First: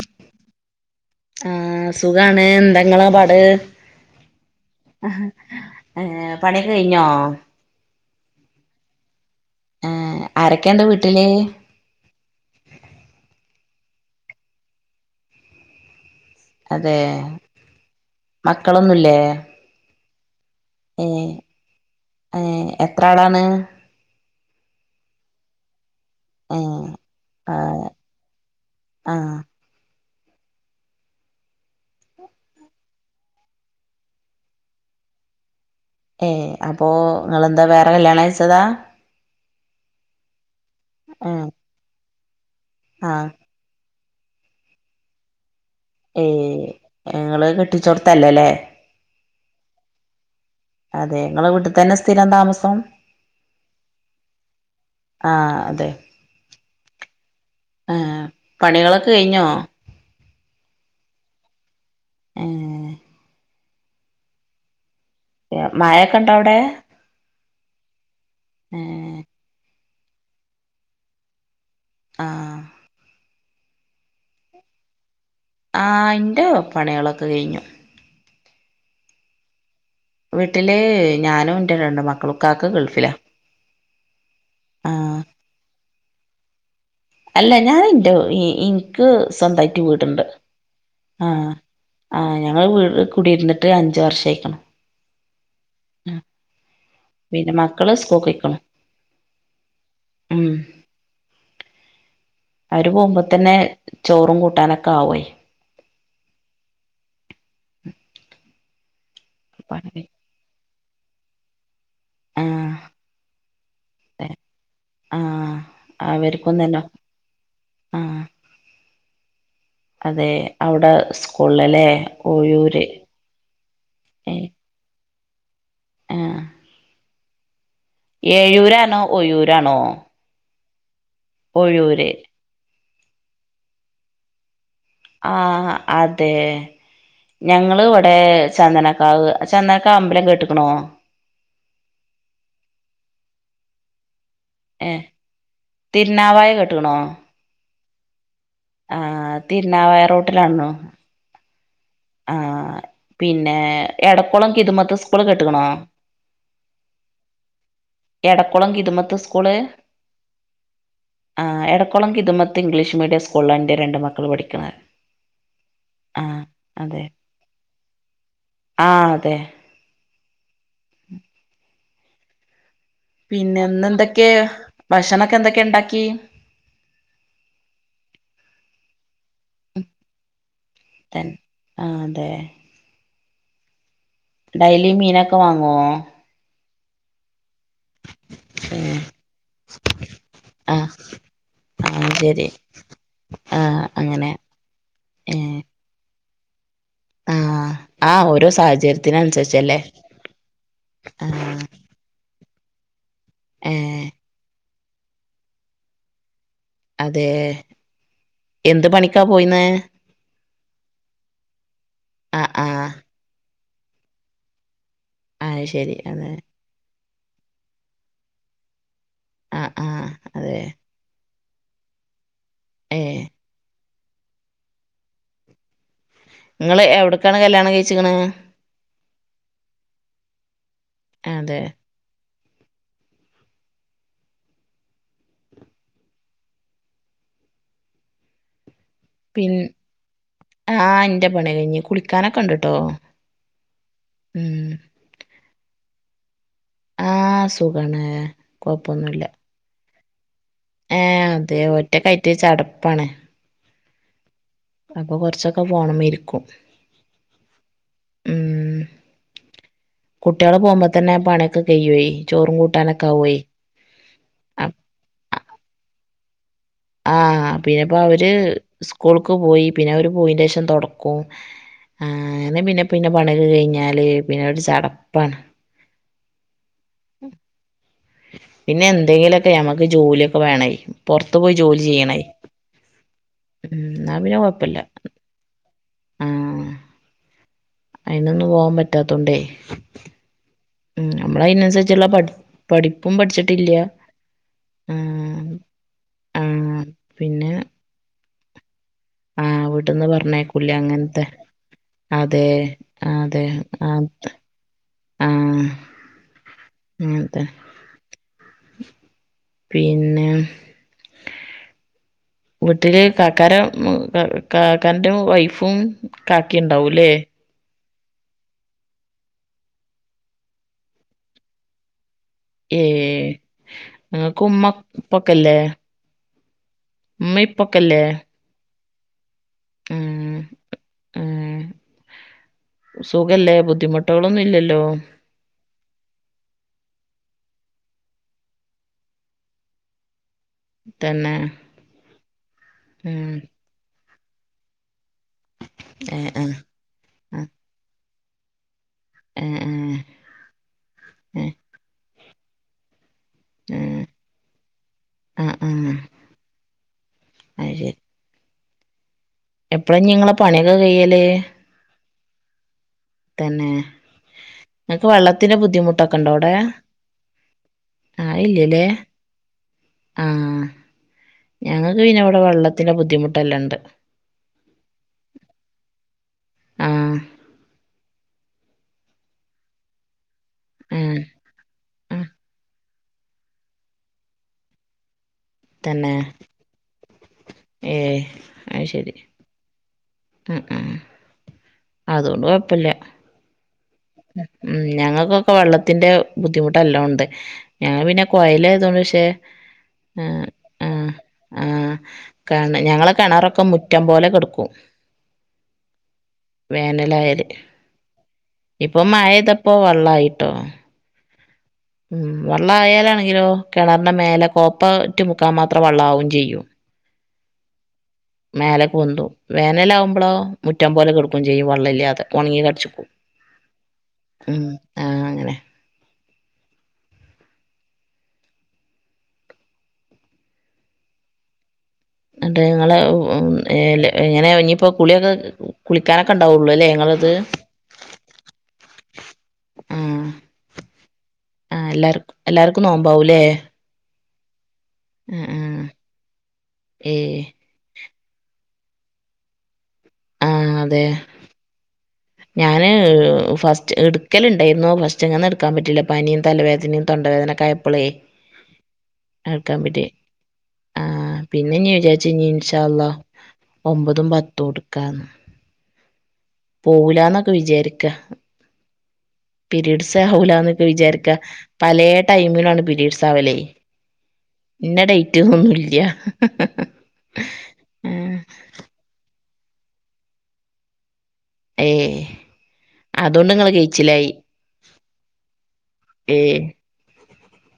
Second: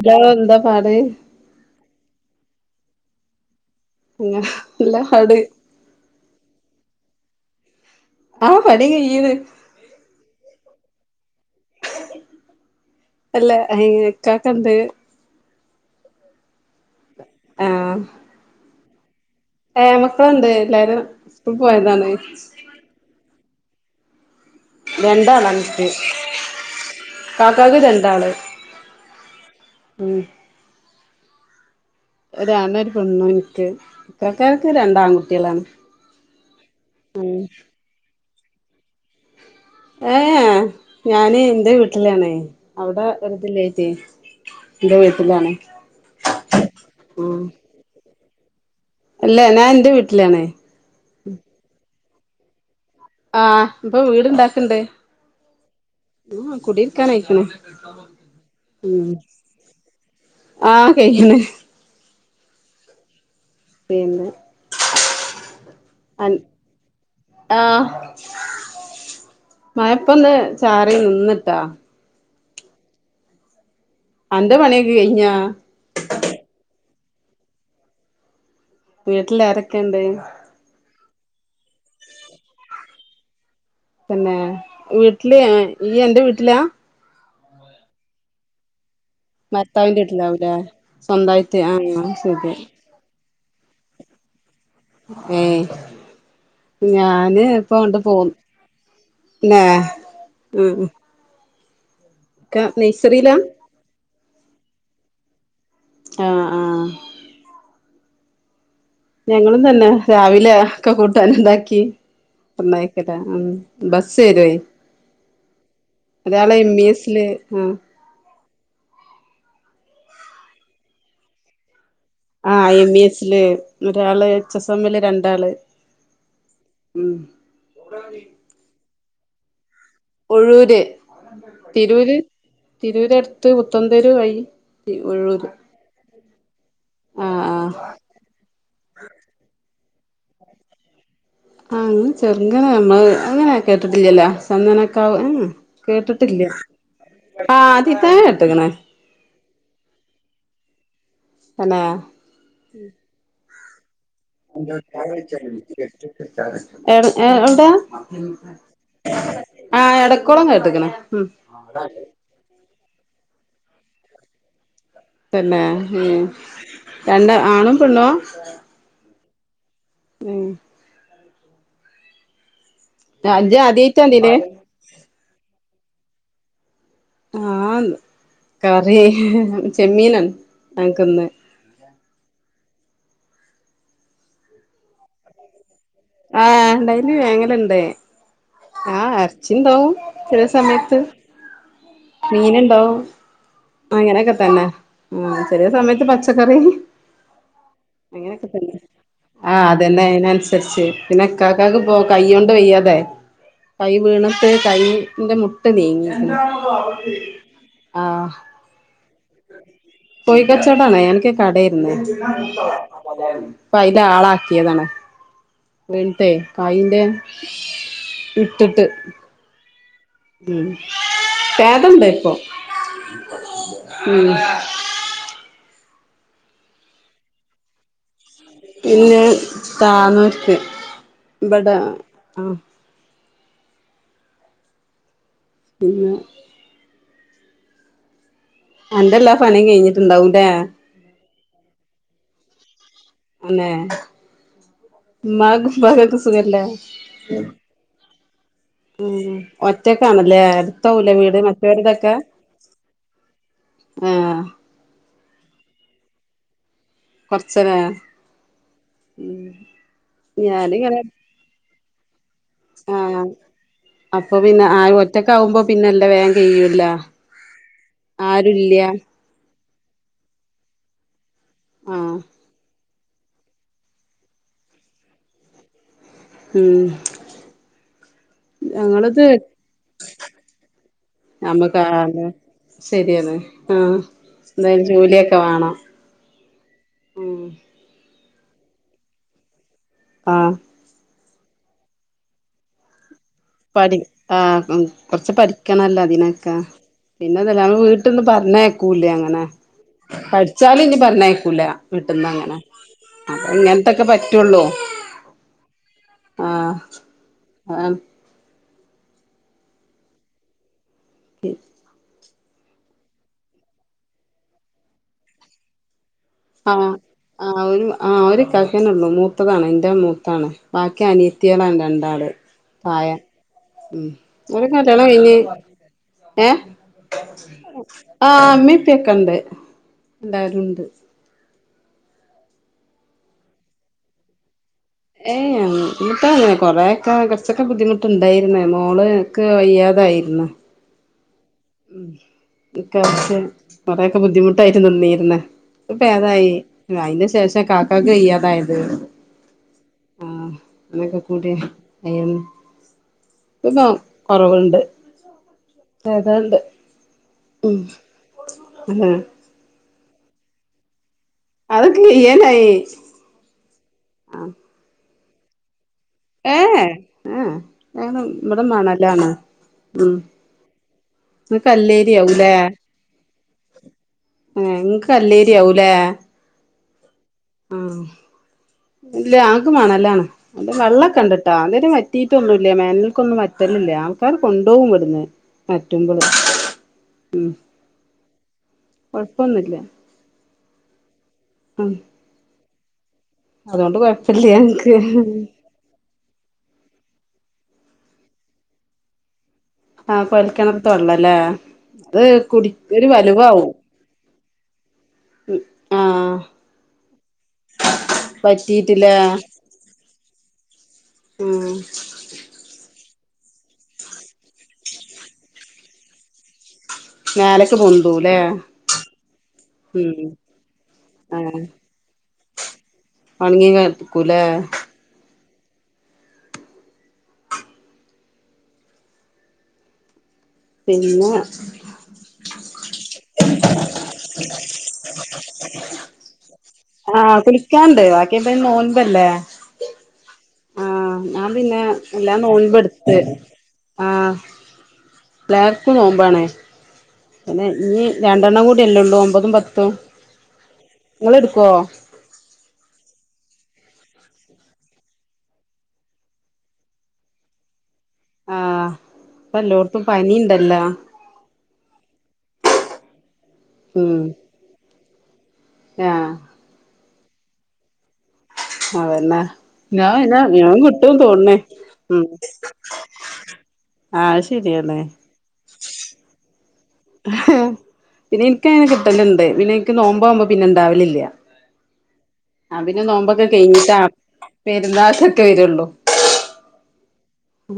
Hello എന്താ പാട്. സുഖമാണ് എന്താ ങ്ങള പാട്. നല്ല പാട് ഏ പണിയൊക്കേ കഴിഞ്ഞോ? ആ പണി കഴിയണ്. ഏഹ് ആരൊക്കെയുണ്ട് വീട്ടില് അല്ല അയിനക്കാട്ടെണ്ട്. അതെ ആ മക്കളൊന്നുല്ലേ. എ മക്കളുണ്ട് എല്ലാരും ഏഹ് സ്ക്കൂൾ പോയതാണ്. ഏഹ് എത്ര ആളാണ് രണ്ടാള. ഏഹ് കാക്കക്ക് ആഹ് രണ്ടാള് ആഹ് ഉം. ഒരാണും ഒരു പെണ്ണും ഇൻക്ക് ഇക്കാക്കാക്ക് രണ്ട് ആൺകുട്ടികളാണ്. ഏ അപ്പോ ങ്ങളന്താ വേറെ കല്യാണം കയിച്ചതാ. ഏ ഞാന് ഇന്റെ വീട്ടിലാണെ അവിടെ ആഹ് ഒരു ഇതില്ലായിറ്റെ. ന്റെ വീട്ടിലാണ്. ഏ ഞങ്ങള് കെട്ടിച്ചോടുത്തല്ലലേ. അല്ല ഞാൻ ഇന്റെ വീട്ടിലാണേ. അതെ ങ്ങളെ വീട്ട് തന്നെ സ്ഥിരം താമസം. ആ ഇപ്പൊ വീട്ണ്ടാക്ക്ണ്ട്. ആഹ് അതെ ഉം കുടിരിക്കാനയിക്ക്ണ് ഏഹ് ഉം. പണികളൊക്കെ കഴിഞ്ഞോ ആഹ കഴിഞ്ഞണ് ഏ പിന്നേ മായൊക്കെ ഇണ്ടോ അവിടെ ആഹ ഏ മയപ്പൊന്ന് ചാറി നിന്നിട്ടാ ആ അന്റെ പണ്യൊക്ക കയ്ഞ്ഞോ ആയിന്റെ പണികളൊക്കെ കഴിഞ്ഞു വീട്ടിലേരൊക്കെ വീട്ടില് ഞാനും എന്റെ രണ്ട് മക്കളും കാക്ക ഗൾഫിലാ പിന്നെ ആഹ് വീട്ടില് ഈ എന്റെ വീട്ടിലാ അല്ല ഞാനിണ്ടോ ഈ ഈ നിക് സ്വന്തമായിട്ട് ഭർത്താവിന്റെ വീടുണ്ട് വീട്ടിലാവൂലേ ആ സ്വന്തായിട്ട് ആഹ് അത് ആ് ശരി ഞങ്ങട് കു ടിരുന്നിട്ട് ഒ അഞ്ച് വർഷമായികണ് ഏയ് ഞാന് പിന്നെ ഇപ്പ മക്കള് അണ്ട് പോന്നു സ്കൂൾക്കോയ്ക്ക്ണ് ന്നേ ഉം മ് മ് അവര് പോകുമ്പോ തന്നെ ചോറും കൂട്ടാനൊക്കെ ആവും ആഹ ആഹ ഞങ്ങളും തന്നെ രാവിലെ ഒക്കെ കൂട്ടൻ ഇണ്ടാക്കി ആഹ് ഒന്നായിക്കട്ടാ ഉ ബസ് അതെ വര്യായ് ആഹ് ഒരാൾ അവർക്കും എം തന്നെ ഈ എസ് ല് ആഹ ആഹ് അതെ അവിടെ സ്കൂള ല്ലേ- ആഹ എം ഇ എസ്ല് ല് ഒരാള് എച്ച് എസ് എം മിൽ രണ്ടാള് ആഹ ഉം ഏഴൂരാ ആണോ ഒയ്യൂരാണോ ഴൂര് തിരൂര് തിരൂർ അടുത്ത് പുത്തന്തൂരു വഴി ആ ഒഴൂര് അതെ ആ ആ ഞങ്ങള് ഇവിടെ ചന്ദന കാവ് ചെന്നക്കെ അമ്പലം കേട്ട്ക്കണോ ആ അനങ് ചെറുങ്ങനെ നമ്മള് അങ്ങനെ കേട്ടിട്ടില്ലല്ലോ ഏഹ് ചന്തനൊക്കാവ കേട്ടിട്ടില്ല തിരുനാവായ ആ ആതി [unintelligible] ആഹ തിരുനാവയ റോട്ടിലാണോ തന്നെ ആഹ് പിന്നെ എടക്കുളം കിതുമത്ത് സ്കൂള് [inaudible] കേട്ട്ക്കണോ ഏഏ എവിടെ സ്കൂൾ ഉം ആ എടക്കുളം കിതമത്ത് ഇംഗ്ലീഷ് മീഡിയ സ്കളിൽ എന്റെറെ രണ്ട് മക്കൾള് പഠിക്കണെ ആഹ് അതെ രണ്ടാ ആണും പെണ്ണു ആ ആഹ് അതെ ഉം ഇജ്ജ് പിന്നെന്ന് ആദ്യായിട്ടാ എന്തൊക്കെ ഇതില് ഭക്ഷണക്കെ എന്തൊക്കെ ണ്ടാക്കി ആഹ കറി ചെമ്മീന ഞനക്ക് ഇന്ന് ആ അതെ ഡെയലി മീനൊക്കെ വങ്ങോ ആ ഡൈലി വേങ്ങല് ലണ്ട് ആ ഏഹ് അർച്ചിണ്ടാവും ചില ആഹ് സമയത്ത് ആഹ് ശരി മീൻ ണ്ടാവും ആഹ് അങ്ങനെ അങ്ങനെയൊക്കെ തന്നെ ആ ഏഹ് ചെറിയ സമയത്ത് പ ത്ത ക്കറീ [unintelligible] ആഹ് ആഹ് ഓരോ അങ്ങനെയെക്കെന്നെ ആഹ് സാഹചര്യത്തിനനുസരിച്ചല്ലേ അതന്നെ അതിനനുസരിച്ച് പിന്നെ ആഹ് ഇക്കാക്ക് പോ കയ്യൊന്ന്. ത് വയ്യാതെ കൈ ഏഹ് വീണിട്ട് കൈയിന്റെ മുട്ട് നീങ്ങിയിക്ണ്. അതെ എന്ത് പണിക്കാ പോയിന്നേ? കോഴി കച്ചോടാണ് എനിക്ക് കടയാരുന്നു ആഹ് ആഹ് അപ്പ അയില് ആളാക്കിയതാണ്. അത് ശരി അതെ വീണിട്ടേ കയിന്റെ ഇട്ടിട്ട്. ആഹ് ആഹ് അതെ ഉം ഭേദണ്ടിപ്പം. ഏഹ് ഉം നിങ്ങെളെ എവിടേക്കാണ് കല്യാണം കഴിച്ചിക്കെണ്? എന്നെ താനൂർക്ക് അതെ ഇവെടെ. ആഹ് പിന്നെ എന്റെല്ലാ പണിയും കഴിഞ്ഞിട്ടുണ്ടാവുല്ലേ. ന്റെ പണി കഴിഞ്ഞ്. കുളിക്കാനൊക്കെണ്ടുട്ടോ അന്നെ. മ്മാകും വളയെക്കെ സ് സുഖല്ലേ? ഉം ആഹ് സുഖാണ് കൊഴപ്പൊന്നുല്ല ഉം ഒ ല്ലേ അടുത്ത കൊല്ലം ഏഹ് വീട് അതെ മറ്റവർക്കെക്കെ ഒറ്റക്കായിട്ട് ചടപ്പാണ് ഏഹ് അപ്പ കൊറെച്ചെക്കെ പോണമിരിക്കും. കൊറെച്ചനേ. കുട്ടിള് പോമ്പോ തന്നെ പണിയൊക്കെ കയിയുവേ. ചോറും കൂട്ടാനൊക്കെ ആഹ് ആവ്വേ. അപ്പൊ പിന്നെ ആരും ഒറ്റക്കാവുമ്പോ പിന്നെല്ല വേ ആഹ് പിന്നിപ്പോ അവെര് ആരുല്ല സ്കൂൾക്ക് പോയി. പിന്നെ അവെര് പോയിന്റേ ശേഷം തൊടക്കും ആഹ് ഇന്ന് പിന്നെ. പിന്നെ പണിക്ക് കഴിഞ്ഞാല് പിന്നെ ഒരു ചടപ്പാണ്. ഉം പിന്നെ ഞങ്ങളിത് എന്തെങ്കിലൊക്കെ ഞമ്മക്ക് ജോലിയെക്കെ വേണേ. പൊറത്തു പോയി ജോലി ചെയ്യണേ. ശരിയാത് ഉം എന്നാ പിന്നെ കൊഴപ്പില്ല എന്തേലും ജോലിയൊക്കെ വേണം. ആഹ് ഉം അയിനൊന്നും പോവാൻ പറ്റാത്തോണ്ടേ. ആഹ് നമ്മെളയിനനുസരിച്ചൊള്ള പഠ പഠി പഠിച്ചിട്ടില്ല പഠി ആഹ് ഉം കൊറെച്ച് ആഹ് പഠിക്കെണല്ലോ അതിനെക്കെ. ആഹ് പിന്നെ പിന്നെതല്ല അങ്ങ് വീട്ടി പറഞ്ഞാ കേക്കൂലേങ്ങനെ? ആഹ് വീട്ടിന്ന് പറഞ്ഞയക്കൂല പഠിച്ചാലും. ഇനി അങ്ങനത്തെ പറഞ്ഞേക്കൂല വിട്ടിന്ന് അതെ അങ്ങനെ. അപ്പ അതെ ആഹ് ഇങ്ങനത്തെക്കെ പറ്റുള്ളൂ. ആഹ് ആഹ് അങ്ങനത്തെ ആം പിന്നെ [unintelligible] വീട്ടില് കാക്കാര കാക്കാരന്റെ വൈഫും ആഹ് കാക്കിുണ്ടാവൂല്ലേ ആഹ് ഒരു ആഹ് ഒരു ഇക്കാകാനേ ഉുള്ളൂ മൂത്തതാണ് എൻ്റെ മൂത്താണ് ബാക്കി അനീത്തിയളാണ് രണ്ടാള് പായ ഏഹ് ഉം നിങ്ങക്ക് ഒരു ഉമ്മ കല്ല്യാണം കഴിഞ്ഞ് ഉപ്പൊക്കെല്ലേ ഏ- ഉമ്മ ഇപ്പൊക്കെല്ലേ ആഹ അമ്മപ്പൊക്കെ ഉണ്ട് ആഹ് എല്ലരുംണ്ട് ആഹ് സുഖല്ലേ ബുദ്ധിമുട്ടുകളൊന്നും ഇല്ലല്ലോ ഏയ് എന്നിട്ടങ്ങനെ കൊറെക്കെെ കുറച്ചൊക്കെ ബുദ്ധിമുട്ടുണ്ടായിരുന്ന മോള് ഒക്കെ വയ്യാതായിരുന്നു തന്നെ ഉെക്ഷ ഉം വഴയൊക്കെ ബുദ്ധിമുട്ടായിരുന്നു നീ പിന്നെ ഇപ്പ ഏഹ് ഭേതായി ആഹ് അതിന് ആഹ് ശേഷം കാക്കക്ക് വയ്യാതായത് ഏഹ് ആഹ് ഏഹ് ഏഹ് അങ്ങനെക്കെകൂടി അയാൻ ഇന്ന ഏഹ് കൊറവുണ്ട് ആഹ് ആഹ് അതാണ്ട് അത് ഉം ആ എപ്പള നി ഇങ്ങളെ പണിയൊക്കെ കയ്യല് അതൊക്കെ കയ്യാനായി തന്നെ ങ്ങക്ക് വെള്ളത്തിന് ബുദ്ധി ഏ ഏ ഞ ആഹ് ഇവിടെ ഇല്ലല്ലേ മണലാണ് ഉം ഇങ്ങക്ക് ഞങ്ങൾക്ക് പിന്നെ ഇവ്ടെ കല്ലേരിയാവൂലേ വെള്ളത്തിന്റെ ബുദ്ധിമുട്ടെല്ലാം ഇണ്ട് ആ ഇങ്ങക്ക് കല്ലേരിയാവൂലേ ആ ഉം ഇല്ല ആകെ മാണലാണ് ആഹ് വള്ളംക്കെണ്ട്ട്ടൊ ഇതരേം ആഹ് വറ്റിട്ടൊന്നൂല്ല വേനൽക്കൊന്നും വറ്റ ഇല്ലല്ല ആൾക്കാര് കൊണ്ടോവും ഇവ്ട്ന്ന് തന്നെ പറ്റുമ്പള് ഉം ഏഹ് കൊഴപ്പൊന്നുല്ല ഉം ഉം ഉം അതുകൊണ്ട് കൊഴപ്പല്ല അതോണ്ട് കൊഴപ്പല്ല ഉം ഞങ്ങക്ക് ഞങ്ങക്കൊക്കെ വള്ളത്തിന്റെ ബുദ്ധിമുട്ട് നല്ലാംണ്ട് ഞങ്ങ പിന്നെ കൊയലായതോണ്ട് പഷേ ആ കോയൽക്കണറിത്തെ വള്ളല്ലേ ആ കെ ഞങ്ങളെ കെണറൊക്കെ മുറ്റം പോലെ കെടുക്കും ഉം ആ പറ്റി ഇപ്പൊ മയയ്തപ്പോ വെള്ളായിട്ടോ ഉം ഉം വള്ളം ആയാലാണെ ങ്കിലോ കെണറിന്റെ മേലെ കോപ്പ റ്റ് മുക്കാൻ മാത്രം വള്ളാവും ചെയ്യും മേലക്ക് പോ മേലെക്ക്‌ പോന്തും ഉം വേനലാമ്പളോ മുറ്റം പോലെ കെടക്കും ആഹ് ചെയ്യും വള്ളല്ലാതെ ഉണങ്ങി കടിച്ച്ക്കും ഒണങ്ങി കേട്ക്കൂലെ അങ്ങനെ പിന്നെ അതെ ഇങ്ങളെ എല് എങ്ങനെ ഞ്ഞിപ്പോ കുളിയൊക്കെ കുളിക്കാനൊക്കെ ഉണ്ടാവൊള്ളൂ അല്ലേ ഇങ്ങ ആ കുളിക്കാണ്ട് ബാക്കി എന്താലും നോമ്പല്ലേ ആ ആ എല്ലാ എല്ലാർക്കും എല്ലാർക്കും നോൻപെടുത്ത് നോമ്പാവൂലേ ആഹ് എല്ലാർക്കും നോമ്പണേ ഏഹ് പിന്നെ ഇനി രണ്ടെണ്ണം കൂടിയല്ലേ ഉള്ളൂ ഒമ്പതും പത്തും ആഹ് അതെ ങ്ങള് എടുക്കോ ഞാന് ഫസ്റ്റ് എടുക്കല്ണ്ടായിരുന്നു പഷേ മിനിഞാന്ന് എടുക്കാൻ പറ്റില്ല പനിയും തലവേദനയും തൊണ്ട വേദനക്കെ പ്പളെ ആഹ് ഇപ്പ എടുക്കാൻ എല്ലോടത്തും പറ്റി പനിണ്ടല്ലോ ആ പിന്നെ ഇനി വിചാരിച്ച് ഇനി ഇൻ ഷാ അള്ളാ ഉം ഒമ്പതും പത്തും ടുക്കാന്ന് ആഹ് പോവുലന്നൊക്കെ വിചാരിക്ക അതന്നെ ഞാൻ പീരീഡ്സ് പിന്നെ ഞാൻ ആവുലന്നൊക്കെ കിട്ടും വിചാരിക്ക തോന്നണേ പലേ ഉം ടൈമിലാണ് പീരീഡ്സ് ആവലേ ആഹ് ശരിയാണ് ഇന്ന ഡേറ്റ്ന്നൊന്നുംല്ല പിന്നെനിക്ക് നോമ്പോവ്മ്പോ പിന്നെണ്ടാവലില്ല ഏ അതിന് നോമ്പൊക്കെ അതുകൊണ്ട് നിങ്ങള് കയിഞ്ഞിട്ടാ കഴിച്ചിലായി പെരുന്നാക്ക്ക്കെ വര്ള്ളു ഏ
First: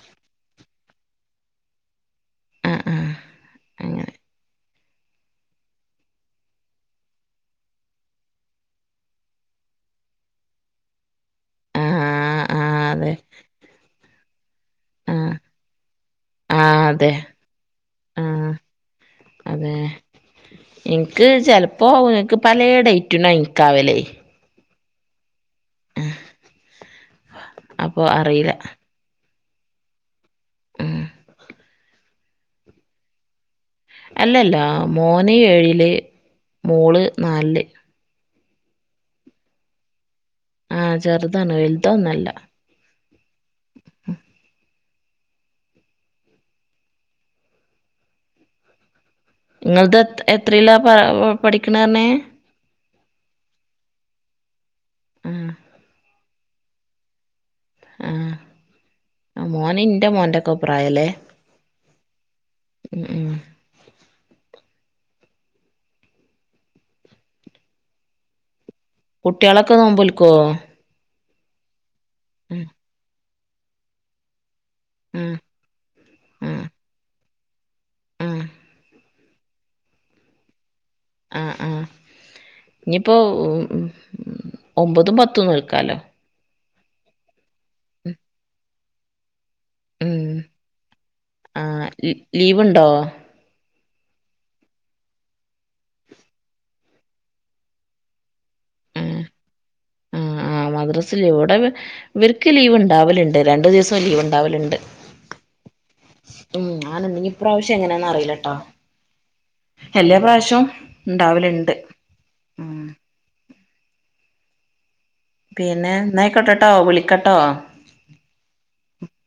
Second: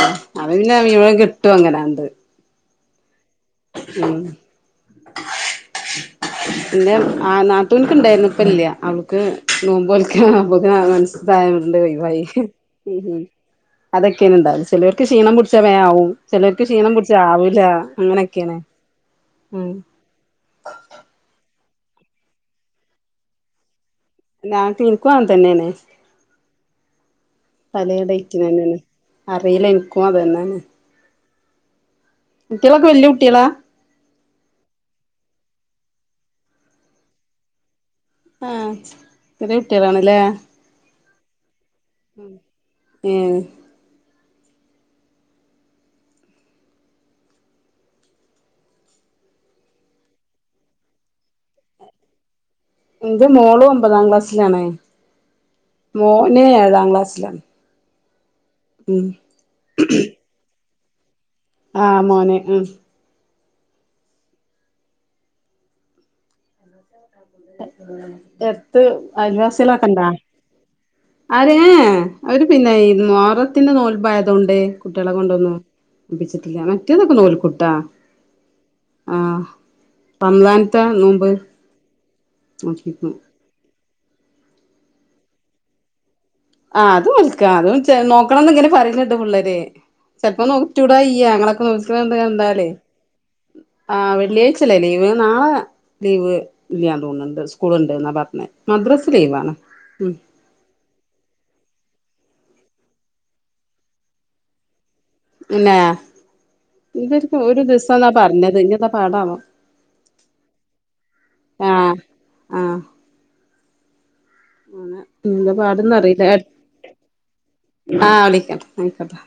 ആ അത് പിന്നെ മിവൻ കിട്ടും അങ്ങനാണ്ട് ആ ആ അങ്ങനെ ഉം പിന്നെ ആ നാത്തുൻക്ക് ഇണ്ടായ്ന്നു ഇപ്പല്ല്യ അവൾക്ക് നോമ്പോൽക്കാൻ ആവുമ്പോക്കിന് മെൻസസ് ആ ഐനോട്ണ്ട് ഒയിവായി ആ ഉം അതെ ഉം അതൊക്കേണ് ഇണ്ടാവല് ചെലോര്ക്ക് ആ ക്ഷീണം പുടിച്ചാ വേം ആവും ചെലോര്ക്ക് ക്ഷീണം പുടിച്ചാ ആവൂലാ അങ്ങനെ ആഹ് അതെ ഇനിക്ക് ചെല പോണെ ഇന്ക് പലേ ഡേറ്റ്നാ എന്ക്ക് ആവലെ [unintelligible] തന്നെണെ പല അപ്പൊ ഡേറ്റിന് അറിയില്ല നന്നെയാണ് അറിയില്ല ഇൻക്കും അതന്നാണ് ഉം കുട്ടികളൊക്കെ വല്ല്യാ കുട്ട്യാളാ അല്ലല്ലാ മോന് ഏഴില് മോള് നാലില് ആഹ് ചെറിയ കുട്ടികളാണല്ലേ ആ ചെറ്താണ് ഏ ഇങ്ങളത് എത്രേലാ പഠിക്കണേന്ന് പറഞ്ഞെ ഇന്റെ മോളും ഒമ്പതാം ക്ലാസ്സിലാണ് ഉം മോന് ഏഴാം ക്ലാസ്സിലാണ് ഉം ആ മോന് ഇന്റെ മോന്റൊക്കെ പ്രായൊ ല്ലേ ആ മോനെ ഉം അട്ത്ത് കുട്ട്യാളൊക്കെ അയൽവാസിയോളോയ്ക്കെണ്ടാ നോമ്പോൽക്കോ ആര് ഏ ഏ അവര് ഉം പിന്നെ ഈ മോറത്തിന്റെ നോൽപായതൊണ്ട് കുട്ടികളെ ഉം കൊണ്ടുവന്നു നൊപ്പിച്ചിട്ടില്ല ഉം മറ്റേതൊക്കെ നോൽക്കുട്ടാ ഉം ആ റംളാനത്ത നോമ്പ് നോക്കിക്ക്ണു ഇനിയിപ്പോ ഉം ഉം ഒമ്പതും പത്തും നോൽക്കാലോ ആ അത് നോൽക്കാ അതും നോക്കണംന്ന് ഇങ്ങനെ പറയിന്ന്ണ്ട് പി ള്ളേര് ഉം ചെൽപ്പോ നോറ്റൂടായ്ക ഇല്ല്യാ ഞങ്ങളൊക്കെ ആഹ് നോൽക്കണത് കണ്ടാലേ ലീവ്ണ്ടോ ആ വെള്ളിയാഴ്ചല്ലേ ലീവ് നാളെ ലീവ് ഇല്ല്യാന്ന് തോന്ന്ണ്ട് സ്കൂള്ണ്ടന്നാ പറഞ്ഞേ മദ്രസ് ഉം ലീവാണ് ഇവിടെ ഇവർക്ക് ലീവ് ഇൻണ്ടാവല്ണ്ട് രണ്ട് ദിവസം ലീവ് ഇൻണ്ടാവല്ണ്ട് പിന്നെ ഞാന് ഉം ഇവർക്ക് ഒരു ഇപ്രാവശ്യം എങ്ങനെയാന്ന് ദിവസാന്നാ അറിയിലാട്ടാ പറഞ്ഞത് ഇഞ്ഞെന്താ പാടാവോ എല്ലാ പ്രാവശ്യോം ഇൻണ്ടാവല്ണ്ട് ആഹ് ആ എന്താപാടെന്ന് പിന്നെ അറിലാ ഇന്നായിക്കോട്ടെട്ടോ വിളിക്കട്ടോ ആ വിളിക്യാ അതാ